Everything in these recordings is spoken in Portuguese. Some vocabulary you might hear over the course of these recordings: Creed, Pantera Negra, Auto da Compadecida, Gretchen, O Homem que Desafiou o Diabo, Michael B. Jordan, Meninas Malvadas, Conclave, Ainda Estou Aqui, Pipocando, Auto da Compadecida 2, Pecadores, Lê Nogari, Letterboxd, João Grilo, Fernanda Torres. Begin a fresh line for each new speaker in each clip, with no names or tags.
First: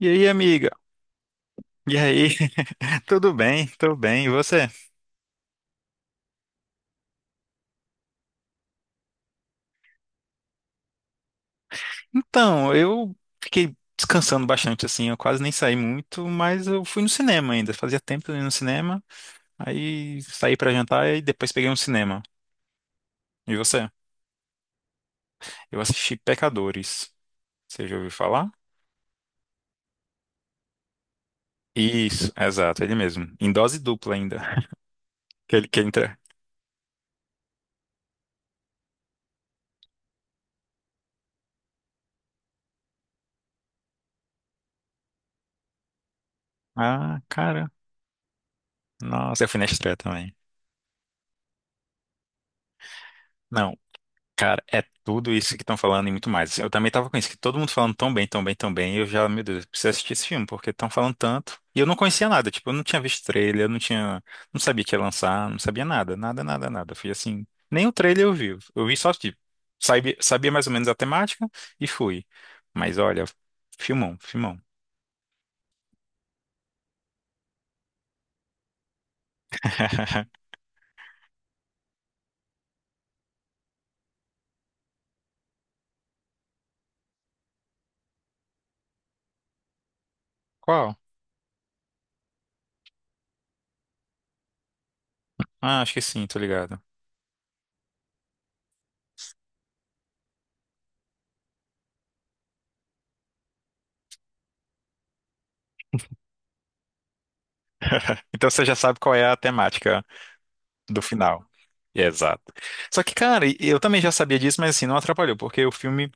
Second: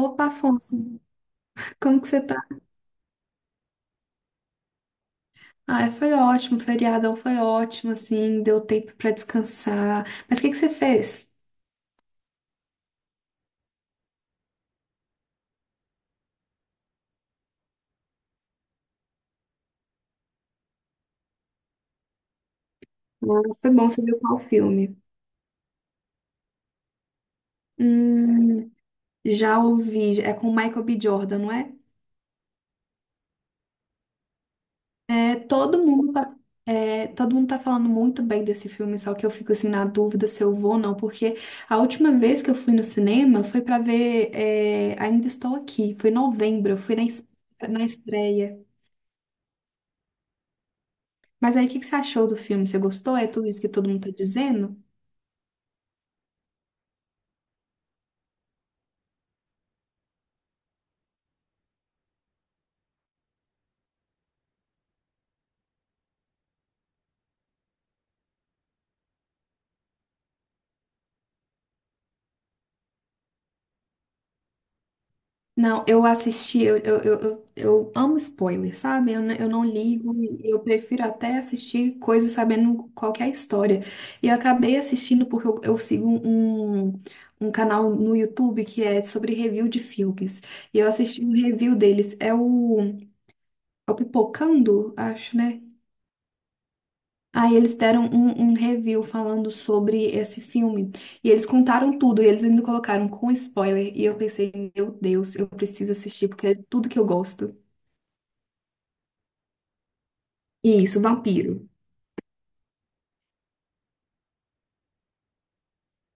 E
Opa,
aí, amiga?
Afonso,
E
como que você
aí?
tá?
Tudo bem? Tudo bem. E você?
Ah, foi ótimo, o feriadão foi ótimo, assim, deu tempo pra descansar. Mas o que que você fez?
Então, eu fiquei descansando bastante, assim. Eu quase nem saí muito, mas eu fui no cinema ainda. Fazia tempo que eu não ia no cinema. Aí saí pra jantar e depois peguei um cinema.
Ah,
E
foi bom,
você?
você viu qual filme?
Eu assisti Pecadores. Você já ouviu falar?
Hum, já ouvi, é com o Michael B. Jordan, não é?
Isso, exato, ele mesmo. Em dose dupla ainda.
É,
Aquele que
todo mundo
entra.
tá, todo mundo tá falando muito bem desse filme, só que eu fico, assim, na dúvida se eu vou ou não, porque a última vez que eu fui no cinema foi pra ver, Ainda Estou Aqui, foi em novembro, eu fui na,
Ah, cara.
na estreia.
Nossa, eu fui na estreia também.
Mas aí, o que que você achou do filme? Você gostou? É tudo isso que
Não.
todo mundo tá
Cara,
dizendo?
é tudo isso que estão falando e muito mais. Assim, eu também tava com isso, que todo mundo falando tão bem, tão bem, tão bem. E eu já, meu Deus, eu preciso assistir esse filme, porque estão falando tanto. E eu não conhecia nada, tipo, eu não tinha visto trailer, eu não tinha. Não sabia que ia lançar, não sabia nada, nada, nada, nada. Eu fui assim. Nem o trailer eu vi. Eu vi só, tipo, sabia, sabia mais ou menos a temática e fui. Mas olha, filmão, filmão.
Não, eu assisti, eu amo spoiler, sabe? Eu não ligo, eu prefiro até assistir coisas sabendo qual que é a história. E eu acabei assistindo porque eu sigo um canal no YouTube que é sobre review de filmes. E eu
Qual?
assisti um review deles, é o Pipocando, acho, né?
Ah, acho que sim, tô ligado.
Aí eles deram um review falando sobre esse filme. E eles contaram tudo, e eles ainda colocaram com spoiler. E eu pensei, meu Deus, eu preciso assistir, porque é tudo que eu gosto.
Então você já sabe qual é a temática
E isso,
do final.
vampiro.
Exato. Só que, cara, eu também já sabia disso, mas assim, não atrapalhou, porque o filme,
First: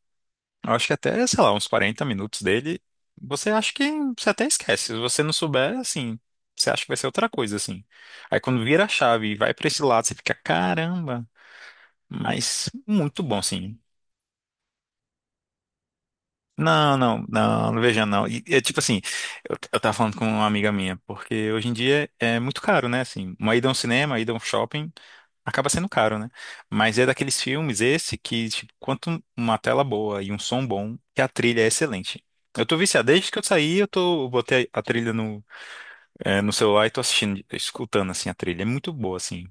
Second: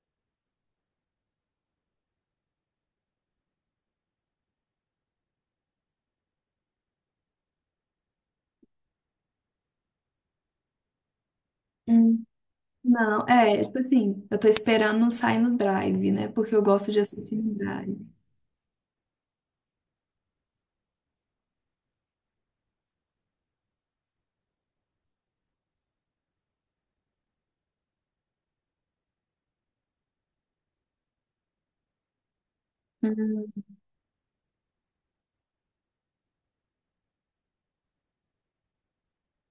eu acho que até, sei lá, uns 40 minutos dele, você acha que você até esquece. Se você não souber, assim, você acha que vai ser outra coisa, assim. Aí quando vira a chave e vai pra esse lado, você fica, caramba,
Hum.
mas muito
Não,
bom,
é,
assim.
tipo assim, eu tô esperando sair no Drive, né? Porque eu gosto
Não,
de
não,
assistir no
não, não
Drive.
veja não. E, é tipo assim, eu tava falando com uma amiga minha, porque hoje em dia é muito caro, né? Assim, uma ida a um cinema, uma ida a um shopping, acaba sendo caro, né? Mas é daqueles filmes esse que, tipo, quanto uma tela boa e um som bom, que a trilha é excelente. Eu tô viciado, desde que eu
Uhum.
saí, eu botei a trilha no, no celular e tô assistindo, escutando, assim, a trilha. É muito boa, assim,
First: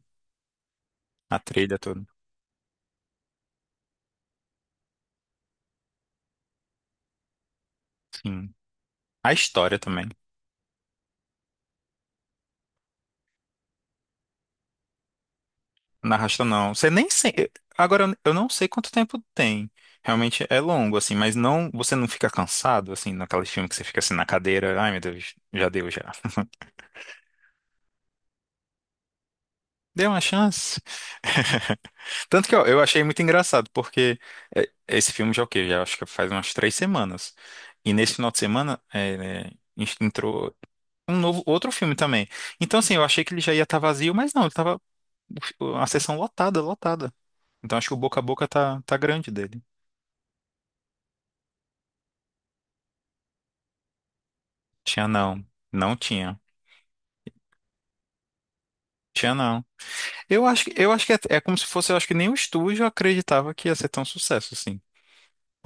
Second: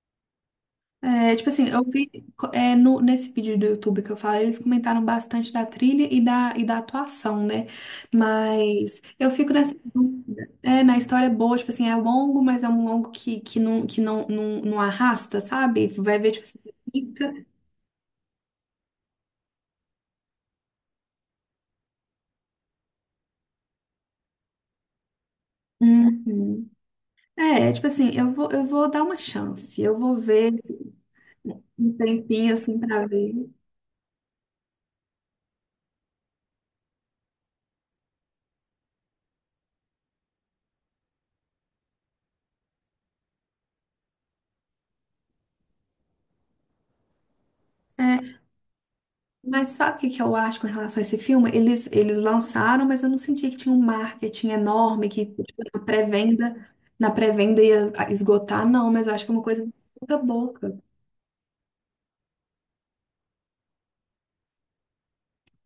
É,
a
tipo assim,
trilha
eu
toda.
vi, co- é, no, nesse vídeo do YouTube que eu falei, eles comentaram bastante da trilha e da atuação, né?
Sim.
Mas eu
A
fico nessa
história também.
dúvida. É, na história é boa, tipo assim, é longo, mas é um longo que não arrasta, sabe?
Na
Vai ver,
Rasta
tipo assim,
não. Você nem sei.
fica.
Agora eu não sei quanto tempo tem. Realmente é longo, assim, mas não. Você não fica cansado, assim, naquele filme que você fica assim na cadeira. Ai, meu Deus, já deu já.
Uhum. É, tipo assim, eu vou dar uma chance, eu
Deu
vou
uma
ver
chance.
um
Tanto
tempinho
que ó,
assim
eu achei
pra
muito
ver.
engraçado, porque esse filme já é o quê? Já acho que faz umas 3 semanas. E nesse final de semana né, entrou um novo, outro filme também. Então, assim, eu achei que ele já ia estar vazio, mas não, ele tava o fi- a sessão lotada, lotada. Então acho que o boca a
É,
boca tá grande dele.
Mas sabe o que que eu acho com relação a esse filme? Eles lançaram, mas eu não senti que tinha um marketing
Tinha
enorme, que tipo,
não. Não tinha.
na pré-venda ia esgotar, não, mas eu acho que
Tinha
é uma coisa
não.
de boca a boca.
Eu acho que é, como se fosse, eu acho que nem o estúdio acreditava que ia ser tão sucesso, assim.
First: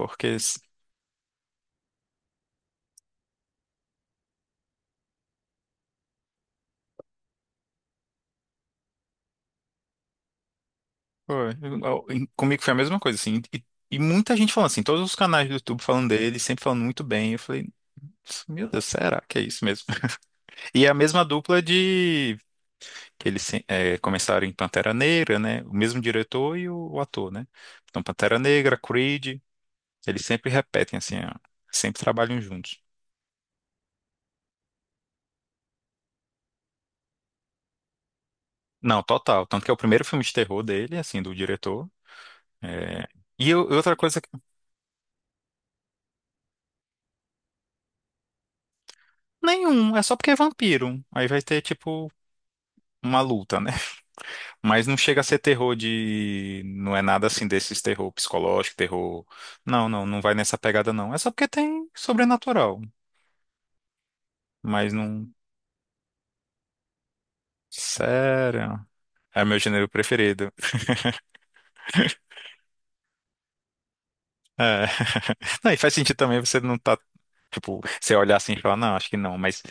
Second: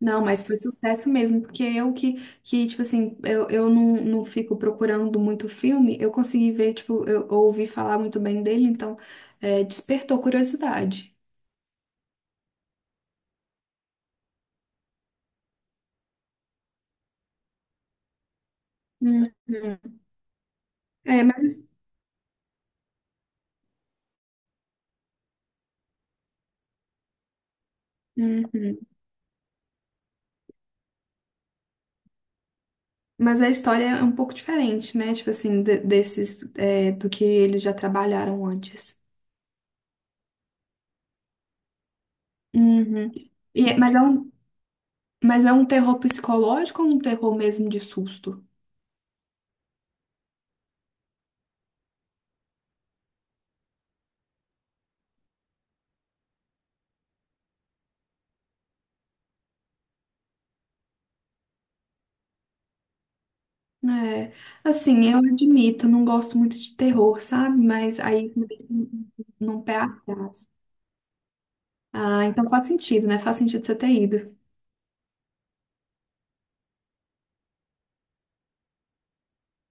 Não, mas foi
s-
sucesso mesmo, porque eu que tipo assim, eu não, não fico procurando muito filme, eu consegui ver, tipo, eu ouvi falar muito bem dele, então despertou curiosidade.
foi, eu- em- Comigo foi a mesma coisa, assim. E muita gente falando assim, todos os canais do YouTube falando dele, sempre falando muito bem. Eu falei, meu Deus, será
Uhum.
que é isso mesmo? E é a mesma
É,
dupla
mas.
de que eles começaram em Pantera Negra, né? O mesmo diretor e o ator, né? Então, Pantera Negra,
Uhum.
Creed, eles sempre repetem assim, ó, sempre trabalham juntos.
Mas a história é um pouco diferente, né? Tipo assim, desses, do que eles já trabalharam antes.
Não, total. Tanto que é o primeiro filme de terror dele, assim, do diretor. É.
Uhum. E é- mas
Outra
é
coisa,
um, mas é um terror psicológico ou um terror mesmo de susto?
nenhum, é só porque é vampiro. Aí vai ter, tipo, uma luta, né? Mas não chega a ser terror de. Não é nada assim desses terror psicológico, terror. Não, não, não vai nessa pegada, não. É só porque tem sobrenatural.
É,
Mas
assim, eu
não.
admito, não gosto muito de terror, sabe? Mas aí
Sério. É meu
num pé
gênero
atrás.
preferido.
Ah, então faz sentido, né? Faz sentido você ter ido.
É. Não, e faz sentido também você não tá. Tipo, você olhar assim e falar, não, acho que não. Mas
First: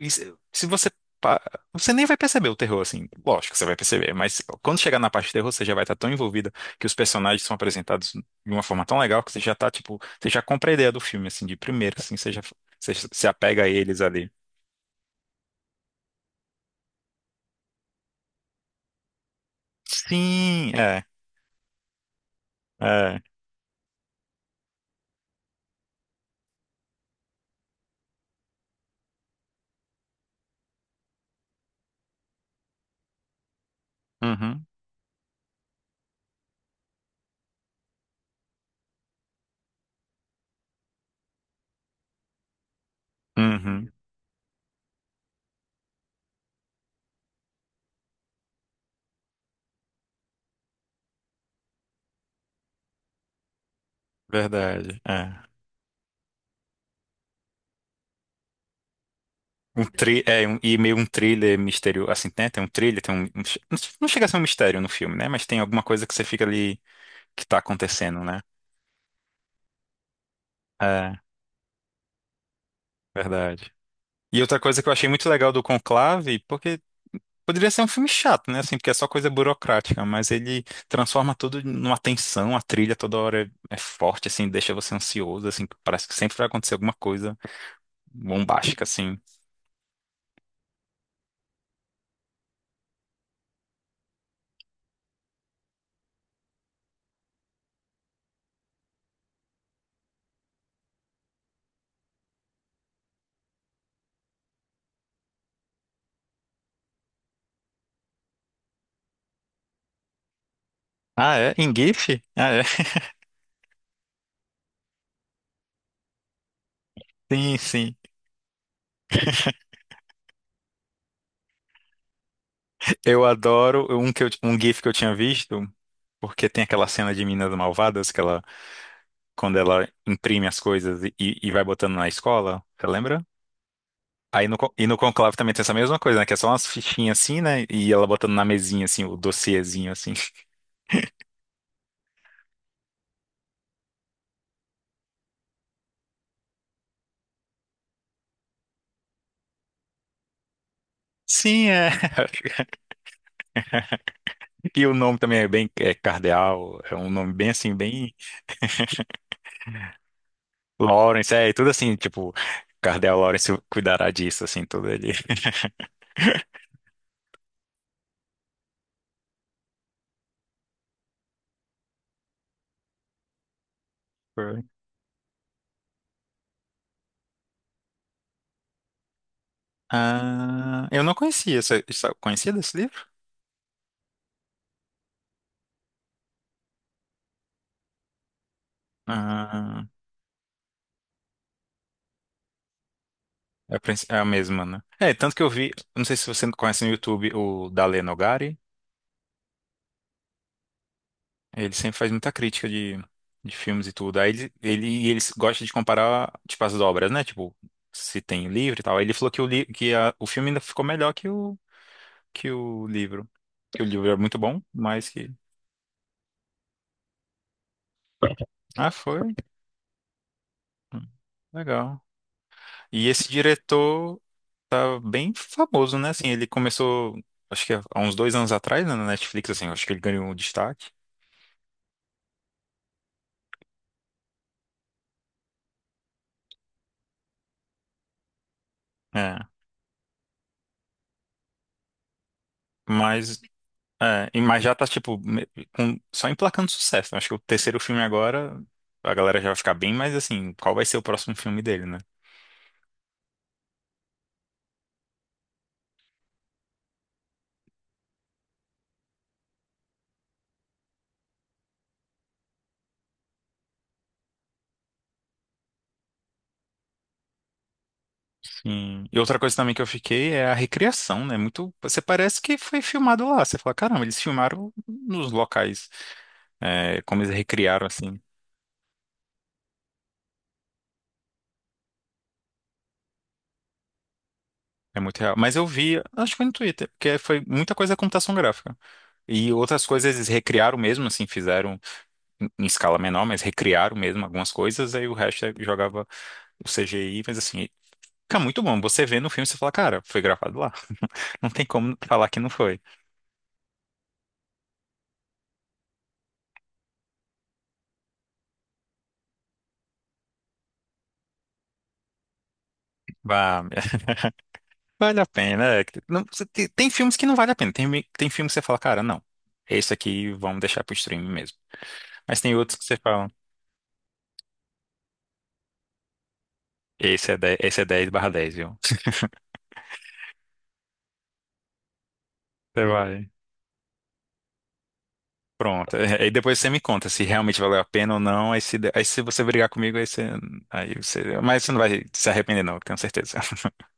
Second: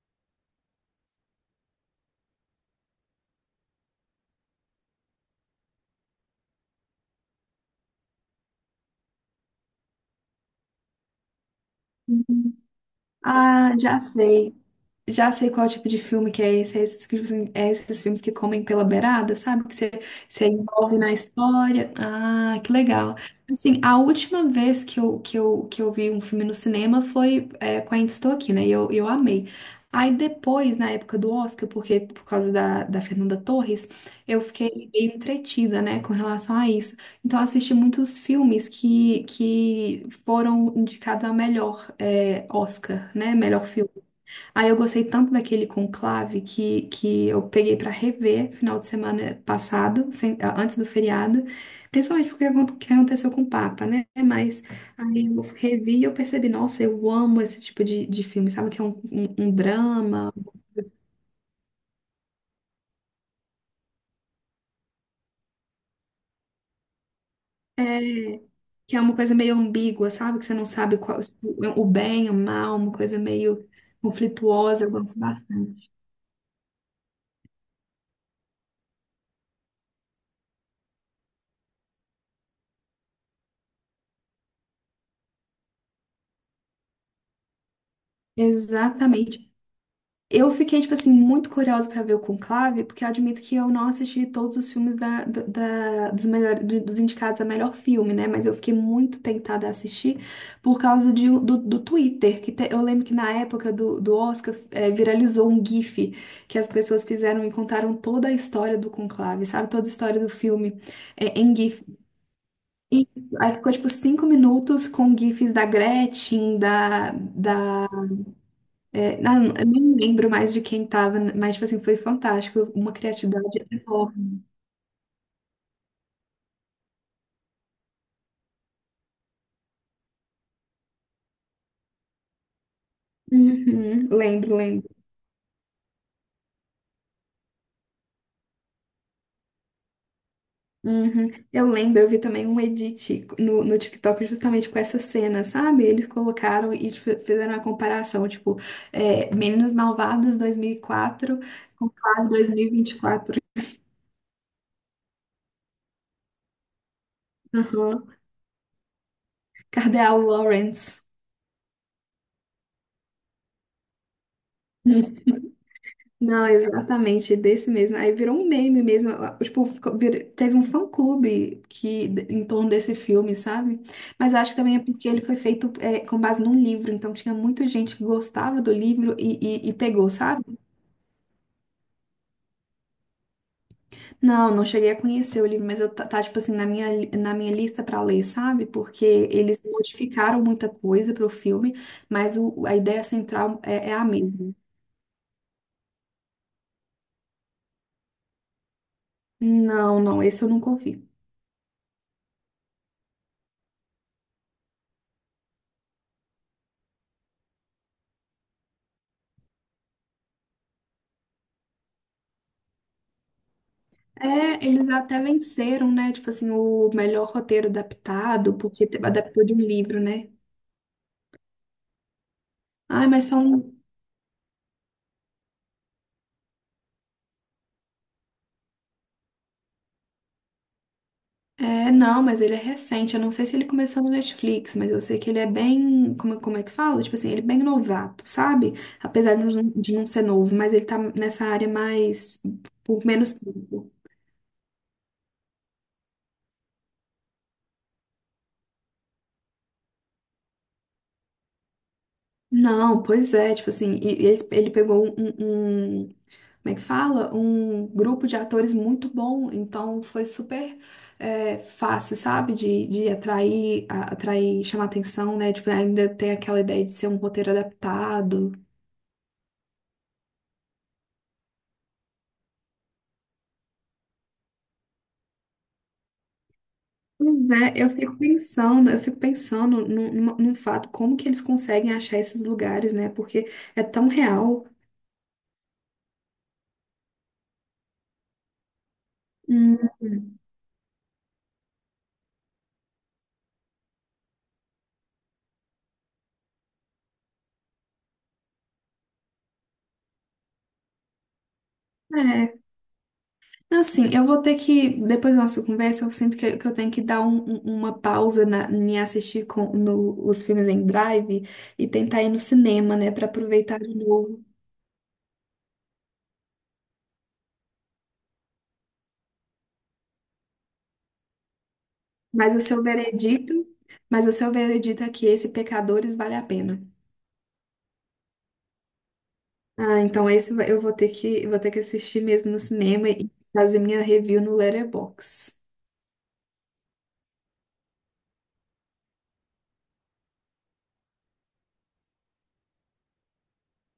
E se se você. Pa- você nem vai perceber o terror, assim. Lógico que você vai perceber, mas quando chegar na parte de terror, você já vai estar tão envolvida que os personagens são apresentados de uma forma tão legal que você já tá, tipo, você já compra a ideia do filme, assim, de primeiro, assim,
Uhum.
você se apega a
Ah, já
eles ali.
sei. Já sei qual tipo de filme que é esse, é esses, que, tipo assim, é esses filmes que comem pela beirada, sabe? Que você se
Sim,
envolve
é,
na história. Ah, que legal.
é.
Assim, a última vez que eu vi um filme no cinema foi com a Ainda Estou Aqui, né? E eu amei. Aí depois, na época do Oscar, porque por causa da Fernanda Torres, eu
Uhum,
fiquei meio entretida, né, com relação a isso. Então, eu assisti muitos filmes que foram indicados ao melhor Oscar, né? Melhor filme.
uhum,
Aí eu gostei tanto daquele conclave que eu peguei pra rever final de semana passado, antes do feriado, principalmente porque que aconteceu com o Papa, né? Mas
verdade,
aí eu
é.
revi e eu percebi, nossa, eu amo esse tipo de filme, sabe? Que é um drama,
E meio um thriller misterioso, assim, né? Tem um thriller, tem não chega a ser um mistério no filme, né? Mas tem alguma coisa que você fica ali que tá acontecendo,
é,
né?
que é uma coisa meio ambígua, sabe? Que você não sabe
É,
qual, o bem, o mal, uma coisa meio
verdade. E outra coisa
conflituosa,
que
eu
eu achei
gosto
muito legal do
bastante.
Conclave, porque poderia ser um filme chato, né? Assim, porque é só coisa burocrática, mas ele transforma tudo numa tensão, a trilha toda hora é forte, assim, deixa você ansioso, assim, parece que sempre vai acontecer alguma coisa bombástica, assim.
Exatamente. Eu fiquei, tipo assim, muito curiosa pra ver o Conclave, porque eu admito que eu não assisti todos os filmes dos, melhor, dos indicados a melhor filme, né? Mas eu fiquei muito tentada a assistir por causa de, do Twitter, eu lembro que na época do Oscar viralizou um GIF que as pessoas fizeram e contaram toda a história do Conclave, sabe? Toda a história do filme,
Ah, é?
em
Em
GIF.
GIF? Ah, é?
E aí ficou, tipo, 5 minutos com GIFs da Gretchen,
Sim, sim.
eu nem lembro mais de quem tava, mas, tipo assim, foi fantástico. Uma
Eu
criatividade
adoro um, que eu-
enorme.
um GIF que eu tinha visto, porque tem aquela cena de Meninas Malvadas, que ela, quando ela imprime as coisas e vai botando na escola, você lembra?
Uhum,
Aí
lembro,
no, con- E
lembro.
no Conclave também tem essa mesma coisa, né? Que é só umas fichinhas assim, né? E ela botando na mesinha, assim, o dossiêzinho, assim.
Uhum. Eu lembro, eu vi também um edit no TikTok justamente com essa cena, sabe? Eles colocaram e tipo, fizeram uma comparação, tipo, Meninas Malvadas 2004
Sim, é.
com Claro 2024.
E o nome também é bem é Cardeal, é um nome bem assim, bem
Uhum. Cadê a Lawrence?
Lawrence, é, e tudo assim, tipo, Cardeal Lawrence cuidará disso, assim, tudo ali.
Não, exatamente, desse mesmo. Aí virou um meme mesmo. Tipo, teve um fã-clube que em torno desse filme, sabe? Mas eu acho que
Foi.
também é porque ele foi feito com base num livro, então tinha muita gente que gostava do livro e pegou, sabe?
Ah, eu não conhecia, você conhecia desse livro?
Não, não cheguei a conhecer o livro, mas tipo assim, na minha lista pra ler, sabe? Porque eles
Ah,
modificaram muita coisa pro filme, mas a ideia central é a
é a
mesma.
mesma, né? É, tanto que eu vi, não sei se você conhece no YouTube o da Lê Nogari.
Não, não, esse eu nunca ouvi.
Ele sempre faz muita crítica de, filmes e tudo. Aí ele gosta de comparar, tipo, as obras, né? Tipo, se tem o livro e tal. Aí ele falou que o filme ainda ficou melhor que o livro. Que o livro é muito bom,
É, eles
mas
até
que...
venceram, né? Tipo assim, o melhor roteiro adaptado, porque
Ah, foi.
adaptou de um livro, né?
Hum, Legal. E
Ai, mas
esse
falam.
diretor tá bem famoso, né? Assim, ele começou, acho que há uns 2 anos atrás, né, na Netflix, assim. Acho que ele ganhou um destaque.
É, não, mas ele é recente. Eu não sei se ele começou no Netflix, mas eu sei que ele é bem. Como, como é que fala? Tipo assim, ele é bem novato, sabe? Apesar
É.
de não ser novo, mas ele tá nessa área mais. Por menos
Mas
tempo.
Mas já tá, tipo, só emplacando sucesso, né? Acho que o terceiro filme agora, a galera já vai ficar bem, mas assim, qual vai ser o próximo filme dele, né?
Não, pois é, tipo assim, ele pegou como é que fala? Um grupo de atores muito bom, então foi super fácil, sabe? De atrair, atrair, chamar atenção, né? Tipo, ainda tem aquela ideia de ser um roteiro adaptado.
Sim. E outra coisa também que eu fiquei é a recriação, né? Muito, você parece que foi filmado lá. Você fala, caramba, eles filmaram nos locais, é, como eles
Pois é,
recriaram, assim.
eu fico pensando num, num fato, como que eles conseguem achar esses lugares, né? Porque é tão real.
É muito real. Mas eu vi, acho que foi no Twitter, porque foi muita coisa da computação gráfica. E outras coisas eles
Hum.
recriaram mesmo, assim, fizeram em escala menor, mas recriaram mesmo algumas coisas, aí o resto jogava o CGI, mas assim, fica muito bom. Você vê no filme, você fala, cara, foi gravado lá. Não tem como falar que não foi.
Assim, eu vou ter que, depois da nossa conversa, eu sinto que eu tenho que dar uma pausa em assistir com, no- os filmes em drive e tentar ir no cinema, né, para
Vá,
aproveitar de novo.
vale a pena. Você tem, tem filmes que não vale a pena, tem, tem filmes que você fala, cara, não, esse aqui vamos deixar pro streaming mesmo. Mas tem
Mas o
outros
seu
que você fala,
veredito, mas o seu veredito é que esse Pecadores vale a pena.
esse é 10 barra dez, viu?
Ah, então eu vou ter que assistir mesmo no
Você
cinema
vai.
e fazer minha review no Letterboxd.
Pronto. Aí depois você me conta se realmente valeu a pena ou não. Aí se você brigar comigo, aí você, aí você. Mas você não vai se arrepender, não, eu tenho certeza.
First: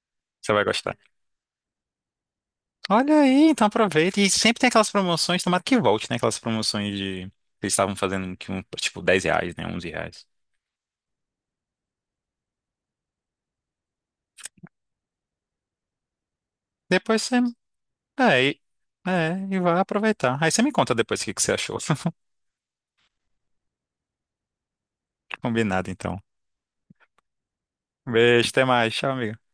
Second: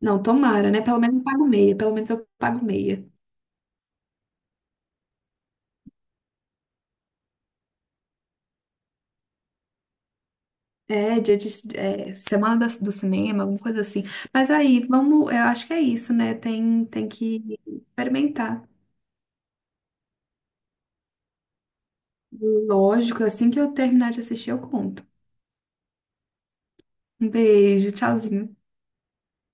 Não,
Você vai
tomara, né?
gostar.
Pelo menos eu pago meia, pelo menos eu pago meia.
Olha aí, então aproveita. E sempre tem aquelas promoções, tomara que volte, né? Aquelas promoções de. Que eles estavam fazendo que tipo R$ 10, né? R$ 11.
É, dia de, semana do cinema, alguma coisa assim. Mas aí, vamos, eu acho que é isso, né? Tem, tem
Depois você.
que
É,
experimentar.
e vai aproveitar. Aí você me conta depois o que que você achou.
Lógico, assim que eu terminar de assistir, eu conto.
Combinado, então.
Um beijo,
Beijo,
tchauzinho.
até mais. Tchau, amigo.